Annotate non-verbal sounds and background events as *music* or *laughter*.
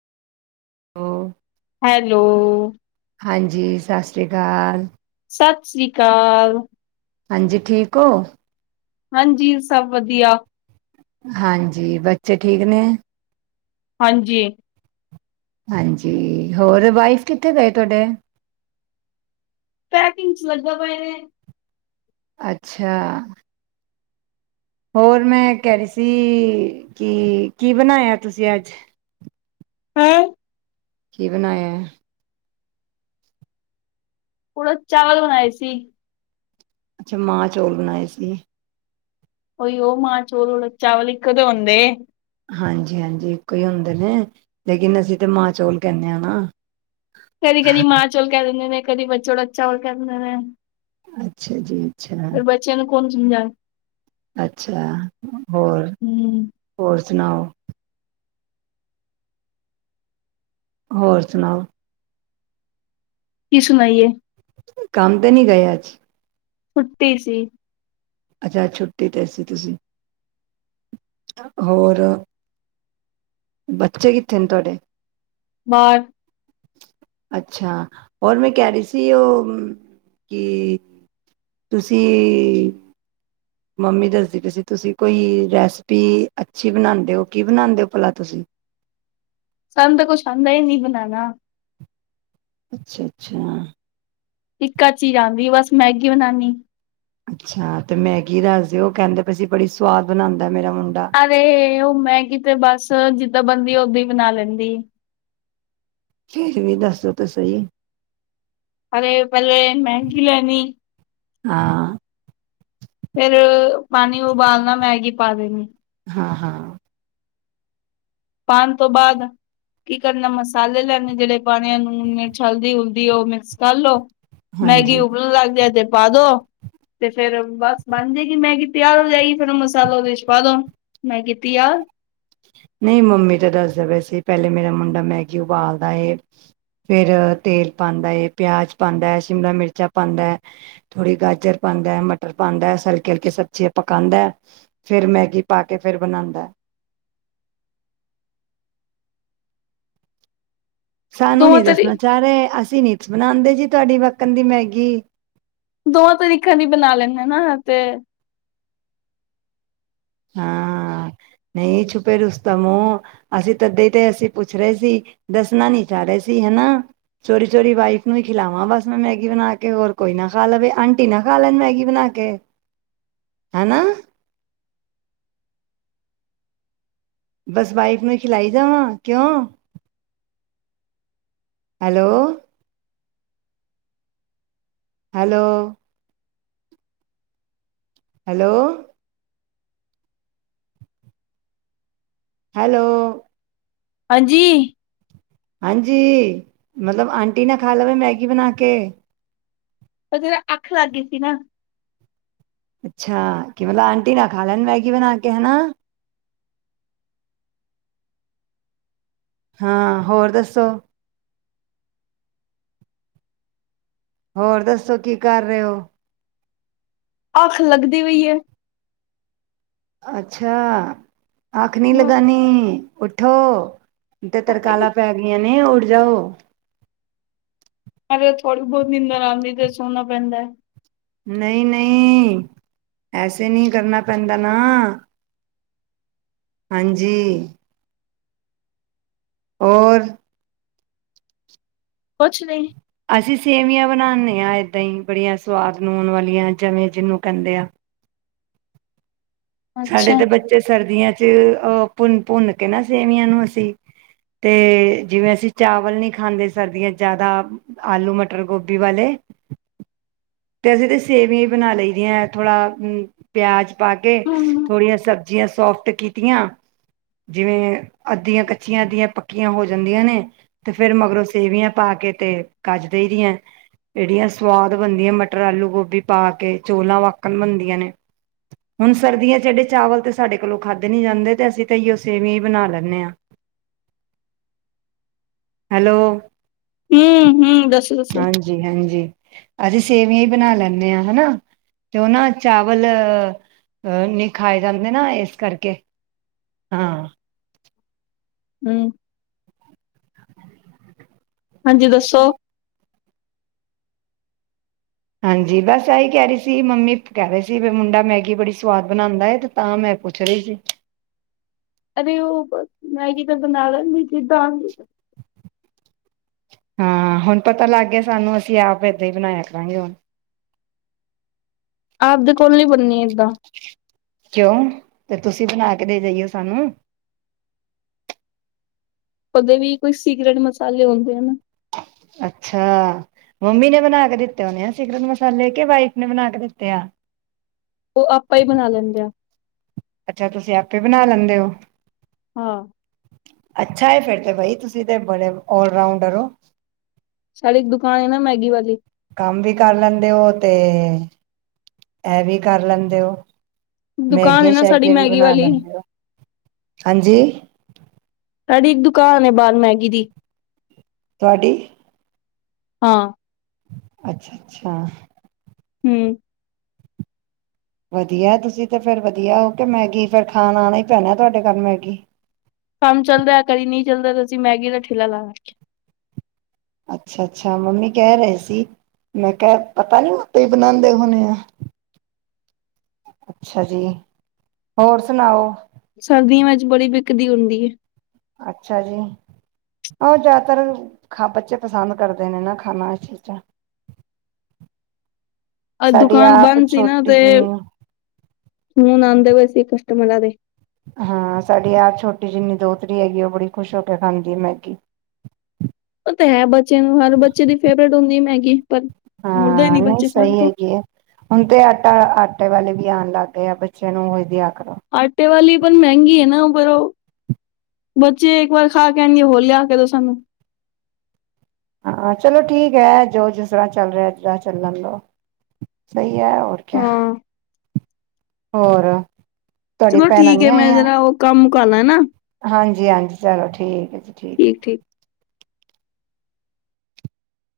ਓ। Hello. ਹਾਂਜੀ, ਸਾਸਰੀਕਾਲ। ਸਤ ਸੀ੍ ਕਾਲ। ਹਾਂਜੀ ਠੀਕ ਓ? ਹਾਂਜੀ, ਸਭ ਵਧੀਆ। ਹਾਂਜੀ ਬੱਚੇ ਠੀਕ ਨੇ? ਹਾਂਜੀ। ਹਾਂਜੀ ਹੋਰ ਵਾਈਫ ਕਿੱਥੇ ਗਏ ਤੋਡੇ? ਪੈਕਿੰਗ ਚ ਲੱਗਦੇ ਪਏ ਨੇ। ਅੱਛਾ। ਹੋਰ ਮੈਂ ਕੈ ਰੀ ਸੀ ਕਿ ਕੀ ਬਣਾਏਆ ਤੁਸੀ ਅੱਜ। ਹੈਂ ਕੀ ਬਨਾਇਐ? ੳਊੜਦ ਚਾਵਲ ਬਣਾਏ ਸੀ। ਅੱਛਾ, ਮਾਂ ਚੌਲ ਬਣਾਏ ਸੀ। ਓਈਓ ਮਾਂ ਚੋਲ ਉੜਦ ਚਾਵਲ ਇਕੋ ਤੇ ਹੁਂਦੇ। ਹਾਂਜੀ ਹਾਂਜੀ। ਇੱਕੋ ਇ ਹੁੰਦੇ ਨੇ ਲੇਕਿਨ ਅਸੀ ਤੇ ਮਾਂ ਚੋਲ ਕੇਂਨੇ ਆ ਨਾ। ਕਦੀ ਕਦੀ ਮਾਂ ਚੋਲ ਕੈ ਦੇਂਦੇ ਨੇ ਕਦੀ ਬੱਚ ਉੜਦ ਚਾਵਲ ਕੈ ਦੇਂਦੇ ਨੇ। ਅੱਛਾ ਜੀ। ਅੱਛਾ। ਚਲੋ, ਕੋਨ ਸਮਝਾਏ? ਅੱਛਾ ਹੋਰ, ਹੂੰ ਹੋਰ ਸਨਾਓ। ਹੋਰ ਸੁਨਾਓ? ਕੀ ਸੁਨਾਈਏ? ਕੰਮ ਤੇ ਨਈ ਗਏ ਅੱਜ। ਛੁੱਟੀ ਸੀ। ਅੱਛਾ, ਅੱਜ ਛੁੱਟੀ ਤੇ ਸੀ ਤੁਸੀ। ਹੋਰ, ਬੱਚੇ ਕਿੱਥੇ ਨੇ ਤੁਆਡੇ? ਬਾਰ। ਅੱਛਾ। ਹੋਰ ਮੈਂ ਕੈ ਰੀ ਸੀ ਓ ਕਿ ਤੁਸੀ ਮਾਮੀ ਦੱਸਦੀ ਪਈ ਸੀ, ਤੁਸੀ ਕੋਈ ਰੈਸਪੀ ਅੱਛੀ ਬਨਾਂਦੇ ਓ। ਕੀ ਬਨਾਂਦੇ ਓ ਭਲਾ ਤੁਸੀ? ਸਾਨ ਤਾਂ ਕੁਛ ਆਂਦਾ ਈ ਨਈ ਬਨਾਨਾ। ਅੱਛਾ ਅੱਛਾ। ਇੱਕ ਅਧ ਚੀਜ ਆਂਦੀ ਏ ਬਸ ਮੈਗੀ ਬਨਾਨੀ। ਅੱਛਾ। ਤੇ ਮੈਗੀ ਦੱਸ ਦੇਓ ਕੈਂਦੇ ਪਏ ਸੀ ਬੜੀ ਸਵਾਦ ਬਨਾਂਦਾ ਮੇਰਾ ਮੁੰਡਾ। ਅਰੇ, ਓ ਮੈਂਗੀ ਤੇ ਬਸ ਜਿੱਦਾਂ ਬਨਦੀ ਓਦਾਂ ਈ ਬਨਾ ਲੈਂਦੀ। ਫੇਰ ਵੀ ਦੱਸੋ ਤੇ ਸਈ। ਅਰੇ ਪੈਲੇ ਮੈਗੀ ਲੈਨੀ। ਹਾਂ। ਫੇਰ ਪਾਨੀ ਉਬਾਲਨਾ ਮੈਗੀ ਪਾ ਦੇਨੀ।। ਹਾਂ ਹਾਂ। ਪਾਨ ਤੋਂ ਬਾਦ। ਕੀ ਕਰਨਾ ਮਸਾਲੇ ਲੈਣੇ ਜੇੜੇ ਪਾਣੇ ਨੂਨ, ਮਿਰਚ, ਹਲਦੀ-ਹੁਲਦੀ ਓ ਮਿਕਸ ਕਰ ਲੋ। ਮੈਗੀ ਹਾਂਜੀ ਉਬਲਣ ਲੱਗ ਜਾਏ ਤੇ ਪਾ ਦੋ। ਤੇ ਫੇਰ ਬਸ ਬਨ ਜਏਗੀ ਮੈਗੀ ਤੇਆਰ ਹੋ ਜਾਏਗੀ, ਫੇਰ ਓ ਮਸਾਲਾ ਓਦੇ ਚ ਪਾ ਦੋ। ਮੈਗੀ ਤਿਆਰ। ਨਈ ਮੰਮੀ ਤੇ ਦੱਸਦੇ ਪੇ ਸੀ ਪੈਲੇ ਮੇਰਾ ਮੁੰਡਾ ਮੈਗੀ ਉਬਾਲਦਾ ਏ। ਫੇਰ ਤੇਲ ਪਾਂਦਾ ਏ, ਪਿਆਜ਼ ਪਾਂਦਾ ਐ, ਸ਼ਿਮਲਾ ਮਿਰਚਾਂ ਪਾਂਦਾ ਐ। ਥੋੜੀ ਗਾਜ਼ਰ ਪਾਂਦੈ, ਮਟਰ ਪਾਂਦੈ, ਹਲਕੇ ਹਲਕੇ ਸਬਜੀਆਂ ਪਕਾਂਦਾ ਐ। ਫੇਰ ਮੈਗੀ ਪਾ ਕੇ ਫੇਰ ਬਨਾਂਦਾ ਐ। ਸਾਨੂੰ ਦੋਵਾਂ ਨੀ ਤਰੀ ਦੱਸਣਾ ਚਾ ਰੇ। ਅਸੀ ਨੀ ਬਨਾਂਦੇ ਜੀ ਤੁਆਡੀ ਵਕਨ ਦੀ ਮੈਂਗੀ। ਦੋ ਤਰੀਕੇ ਦੀ ਬਨਾ ਲੈਨਾ ਨਾ ਤੇ। ਹਾਂ। ਨਈ ਛੁਪੇ ਰੁਸਤਮ ਓ। ਅਸੀ ਤਦੀ ਤੇ ਅਸੀ ਪੁੱਛ ਰੇਸੀ। ਦੱਸਨਾ ਨੀ ਚਾਰੇ ਸੀ ਹੈਨਾ। ਚੋਰੀ ਚੋਰੀ ਵਾਈਫ ਨੂੰ ਈ ਖਿਲਾਵਾਂ ਬਸ ਮੈਂ ਮੈਗੀ ਬਨਾ ਕੇ। ਹੋਰ ਕੋਈ ਨਾ ਖਾ ਲਵੇ, ਆਂਟੀ ਨਾ ਖਾ ਲੈਨ ਮੈਗੀ ਬਨਾ ਕੇ। ਹੈਨਾ। ਬਸ ਵਾਈਫ਼ ਨੂੰ ਈ ਖਿਲਾਈ ਜਾਵਾਂ ਕਿਓਂ। ਹੈਲੋ! ਹੈਲੋ! ਹੈਲੋ! ਹੈਲੋ! ਹਾਂਜੀ! ਹਾਂਜੀ! ਮਤਲਬ ਆਂਟੀ ਨਾ ਖਾ ਲਵੇ ਮੈਂਗੀ ਬਣਾ ਕੇ। ਉਹ ਜ਼ਰਾ ਅੱਖ ਲੱਗ ਗਈ ਸੀ ਨਾ। ਅੱਛਾ! ਕਿ ਮਤਲਬ ਆਂਟੀ ਨਾ ਖਾ ਲੈਣ ਮੈਂਗੀ ਬਣਾ ਕੇ ਹਨਾ। ਹਾਂ! ਹੋਰ ਦੱਸੋ? ਹੋਰ ਦੱਸੋ ਕੀ ਕਰ ਰਹੇ ਹੋ? ਅਖ ਲੱਗਦੀ ਹੋਈ ਏ। ਅੱਛਾ ਅੱਖ ਨਹੀਂ ਲਗਾਨੀ ਉੱਠੋ। ਤੇ ਤਰਕਾਲਾਂ ਪੈ ਗਈਆਂ ਨੇ ਉਠ ਜਾਓ। ਪਰ ਥੋੜ੍ਹੀ ਬਹੁਤ ਨਿੰਦਰ ਆਉਂਦੀ ਤੇ ਸੋਹਣਾ ਪੈਂਦਾ। ਨਹੀਂ, ਨਹੀਂ ਐਸੇ ਨਹੀਂ ਕਰਨਾ ਪੈਂਦਾ ਨਾ। ਹਾਂਜੀ। ਹੋਰ। ਕੁਛ ਨਹੀਂ। ਅਸੀਂ ਸੇਵੀਆਂ ਬਣਾਉਂਦੇ ਹਾਂ ਇੱਦਾਂ ਹੀ ਬੜੀਆਂ ਸਵਾਦ ਨੂਣ ਵਾਲੀਆਂ ਜਵੇਂ ਜਿਹਨੂੰ ਕਹਿੰਦੇ ਆ। ਸਾਡੇ ਅੱਛਾ ਤਾਂ ਬੱਚੇ ਸਰਦੀਆਂ ਚ ਅਹ ਭੁੰਨ, ਭੁੰਨ ਕੇ ਨਾ ਸੇਵੀਆਂ ਨੂੰ ਅਸੀਂ ਤੇ ਜਿਵੇਂ ਅਸੀਂ ਚਾਵਲ ਨੀ ਖਾਂਦੇ ਸਰਦੀਆਂ ਜ਼ਿਆਦਾ ਆਲੂ ਮਟਰ ਗੋਭੀ ਵਾਲੇ ਤੇ ਅਸੀਂ ਤਾਂ ਸੇਵਿਆ ਹੀ ਬਣਾ ਲਈ ਦੀਆਂ ਥੋੜ੍ਹਾ ਪਿਆਜ ਪਾ ਕੇ ਹੂੰ ਹੂੰ ਥੋੜ੍ਹੀਆਂ ਸਬਜ਼ੀਆਂ ਸੋਫਟ ਕੀਤੀਆਂ ਜਿਵੇਂ ਅੱਧੀਆਂ ਕੱਚੀਆਂ ਅੱਧੀਆਂ ਪੱਕੀਆਂ ਹੋ ਜਾਂਦੀਆਂ ਨੇ ਤੇ ਫੇਰ ਮਗਰੋਂ ਸੇਵੀਆਂ ਪਾ ਕੇ ਤੇ ਕੱਜ ਦੇ ਹੀ ਦੀਆਂ ਇਹੜੀਆਂ ਸਵਾਦ ਬਣਦੀਆਂ ਮਟਰ ਆਲੂ ਗੋਭੀ ਪਾ ਕੇ ਚੋਲਾਂ ਵਕਣ ਬਣਦੀਆਂ ਨੇ ਹੁਣ ਸਰਦੀਆਂ ਜਿਹਡੇ ਚਾਵਲ ਤੇ ਸਾਡੇ ਕੋਲੋਂ ਖਾਧੇ ਨੀ ਜਾਂਦੇ ਤੇ ਅਸੀਂ ਤਾਂ ਇਓ ਸੇਵਿਆ ਹੀ ਬਣਾ ਲੈਂਦੇ ਹਾਂ। *unintelligible* ਹੈਲੋ। ਹੂ, ਹੂ। ਹਾਂਜੀ, ਹਾਂਜੀ ਅਸੀਂ ਸੇਵੀਆਂ ਹੀ ਬਣਾ ਲੈਂਦੇ ਹਾਂ ਹਨਾ। ਤੇ ਉਹ ਨਾ ਚਾਵਲ ਨੀ ਖਾਏ ਜਾਂਦੇ ਨਾ ਇਸ ਕਰਕੇ ਹਾਂ। ਹੂ। ਹਾਂਜੀ ਦੱਸੋ। ਹਾਂਜੀ ਬਸ ਆਹੀ ਕਹਿ ਰਹੀ ਸੀ ਮੰਮੀ ਕਹਿ ਰਹੀ ਸੀ ਵੀ ਮੁੰਡਾ ਮੈਗੀ ਬੜੀ ਸਵਾਦ ਬਣਾਉਂਦਾ ਤਾਂ ਮੈਂ ਪੁੱਛ ਰਹੀ ਸੀ। ਅਰੇ ਉਹ ਮੈਗੀ ਤਾਂ ਬਣਾ ਲੈਦੀ ਜਿੱਦਾਂ ਹਾਂ ਹੁਣ ਪਤਾ ਲੱਗ ਗਿਆ ਸਾਨੂੰ ਅਸੀਂ ਆਪ ਏਦਾਂ ਹੀ ਬਣਾਇਆ ਕਰਾਂਗੇ ਹੁਣ। ਆਪਦੇ ਕੋਲ ਨੀ ਬੰਨੀ ਇਦਾਂ। ਕਿਉਂ ਤੇ ਤੁਸੀਂ ਬਣਾ ਕੇ ਦੇ ਜਾਈਓ ਸਾਨੂੰ। ਕਦੇ ਵੀ ਕੋਈ ਸੀਕਰਟ ਮਸਾਲੇ ਹੁੰਦੇ ਹਨ ਨਾ। ਅੱਛਾ। ਮੰਮੀ ਨੇ ਬਣਾ ਕੇ ਦਿੱਤੇ ਉਹਨੇ ਆ ਸਿਕਰਟ ਮਸਾਲੇ ਕੇ ਵਾਈਫ ਨੇ ਬਣਾ ਕੇ ਦਿੱਤੇ ਆ। ਓ ਆਪਾਂ ਈ ਬਣਾ ਲੈਂਦੇ ਆ। ਅੱਛਾ, ਤੁਸੀਂ ਆਪੇ ਬਣਾ ਲੈਂਦੇ ਓ? ਹਾਂ। ਅੱਛਾ ਏ, ਫੇਰ ਤੇ ਬਾਈ ਤੁਸੀ ਤੇ ਬੜੇ ਆਲਰਾਊਂਡਰ ਓ। ਸਾਡੇ ਇੱਕ ਦੁਕਾਨ ਐ ਨਾ ਮੈਗੀ ਵਾਲੀ ਕੰਮ ਵੀ ਕਰ ਲੈਂਦੇ ਓ, ਤੇ ਐ ਵੀ ਕਰ ਲੈਂਦੇ ਓ। ਦੁਕਾਨ ਹੈ ਮੈਗੀਆਂ- ਨਾ ਸਾਡੀ ਸ਼ੈਗੀਆਂ ਵੀ ਮੈਗੀ ਬਨਾ ਵਾਲੀ ਲੈਂਦੇ ਓ, ਹਾਂਜੀ ਸਾਡੀ, ਦੁਕਾਨ ਐ ਬਾਰ ਮੈਗੀ ਦੀ। ਤੁਆਡੀ? ਹਾਂ। ਅੱਛਾ -ਅੱਛਾ। ਹਮ ਵਧੀਆ ਤੁਸੀ ਤਾਂ, ਫੇਰ ਵਧੀਆ ਓ, ਤੇ ਮੈਗੀ ਫੇਰ ਖਾਣ ਆਣਾ ਈ ਪੈਣਾ ਤੁਹਾਡੇ ਘਰ ਮੈਗੀ। ਕੰਮ ਚੱਲਦਾ, ਕਦੀ ਨਈਂ ਚੱਲਦਾ ਤੇ ਅਸੀ ਮੈਗੀ ਦਾ ਠੇਲਾ ਲਾ *unintelligible* ਅੱਛਾ -ਅੱਛਾ ਮੰਮੀ ਕੇਹ ਰਏ ਸੀ। ਮੈਂ ਕੇਆ, ਪਤਾ ਨੀ ਉਤੇ, ਬਨਾਂਦੇ ਹੋਨੇ ਐ। *inaudible* ਅੱਛਾ ਜੀ, ਹੋਰ ਸੁਨਾਓ? ਸਰਦੀਆਂ, ਵਿੱਚ ਬੜੀ ਵਿਕਦੀ ਹੁੰਦੀ ਐ। ਅੱਛਾ, ਜੀ। ਓ, ਜੈਆਦਾਤਰ ਖਾ ਬੱਚੇ ਪਸੰਦ ਕਰਦੇ ਨੇ ਨਾ ਖਾਨਾ *unintelligible* ਅੱਜ ਸਾਡੀ, ਦੁਕਾਨ ਆਪ ਬੰਦ ਛੋਟੀ ਜਈ। ਫੋਨ ਆਂਦੇ ਵਏ ਸੀ, ਕਸਟਮਰਾਂ ਦੇ। ਹਾਂ, ਸਾਡੀ ਆਪ ਛੋਟੀ ਜਿੰਨੀ ਦੋਤਰੀ ਹੈਗੀ, ਓ ਬੜੀ ਖੁਸ਼ ਹੋ ਕੇ ਖਾਂਦੀ ਐ ਮੈਗੀ। ਓ ਤਾਂ ਹੈ, ਬੱਚੇ ਨੂੰ ਹਰ ਬੱਚੇ ਦੀ ਫੇਵਰਟ ਹੁੰਦੀ। ਮੈਗੀ ਪਰ ਮੁੜਦਾ ਈ ਨੀ, ਬੱਚੇ ਖਾਣ ਤੋਂ ਹੁਨ ਤੇ ਆਟਾ, ਆਟੇ ਵਾਲੇ ਵੀ ਆਣ ਲੱਗ ਗਏ ਆ। ਬੱਚੇਆਂ ਨੂੰ, ਓਹੀ ਦੇਆ ਕਰੋ। ਆਟੇ ਵਾਲੀ ਪਰ ਮੇਂਹਗੀ ਐ ਨਾ, ਬੱਚੇ, ਇੱਕ ਵਾਰ ਖਾ ਕੇ, ਕੇਹਨਗੇ ਹੋਰ ਲੇਆ ਕੇ ਦੋ, ਸਾਨੂੰ। ਹਾਂ, ਚਲੋ ਠੀਕ ਐ, ਜੋ ਜਿਸ ਤਰਾਂ ਚੱਲ ਰੇਆ, ਓਸ ਤਰਾਂ ਚੱਲਨ ਦੋ। ਸਈ ਐ ਹੋਰ ਕਿਆ, ਹਾਂ ਹੋਰ ਤੁਹਾਡੀ ਚਲੋ ਭੈਣਾਂ ਠੀਕ ਨੀ ਐ, ਮੈਂ ਆਈਆਂ ਜਰਾ ਓ ਕੰਮ ਕਰ ਲਾਂ ਨਾ। ਹਾਂਜੀ -ਹਾਂਜੀ ਚਲੋ, ਠੀਕ ਐ ਜੀ, ਠੀਕ ਐ। ਠੀਕ, ਠੀ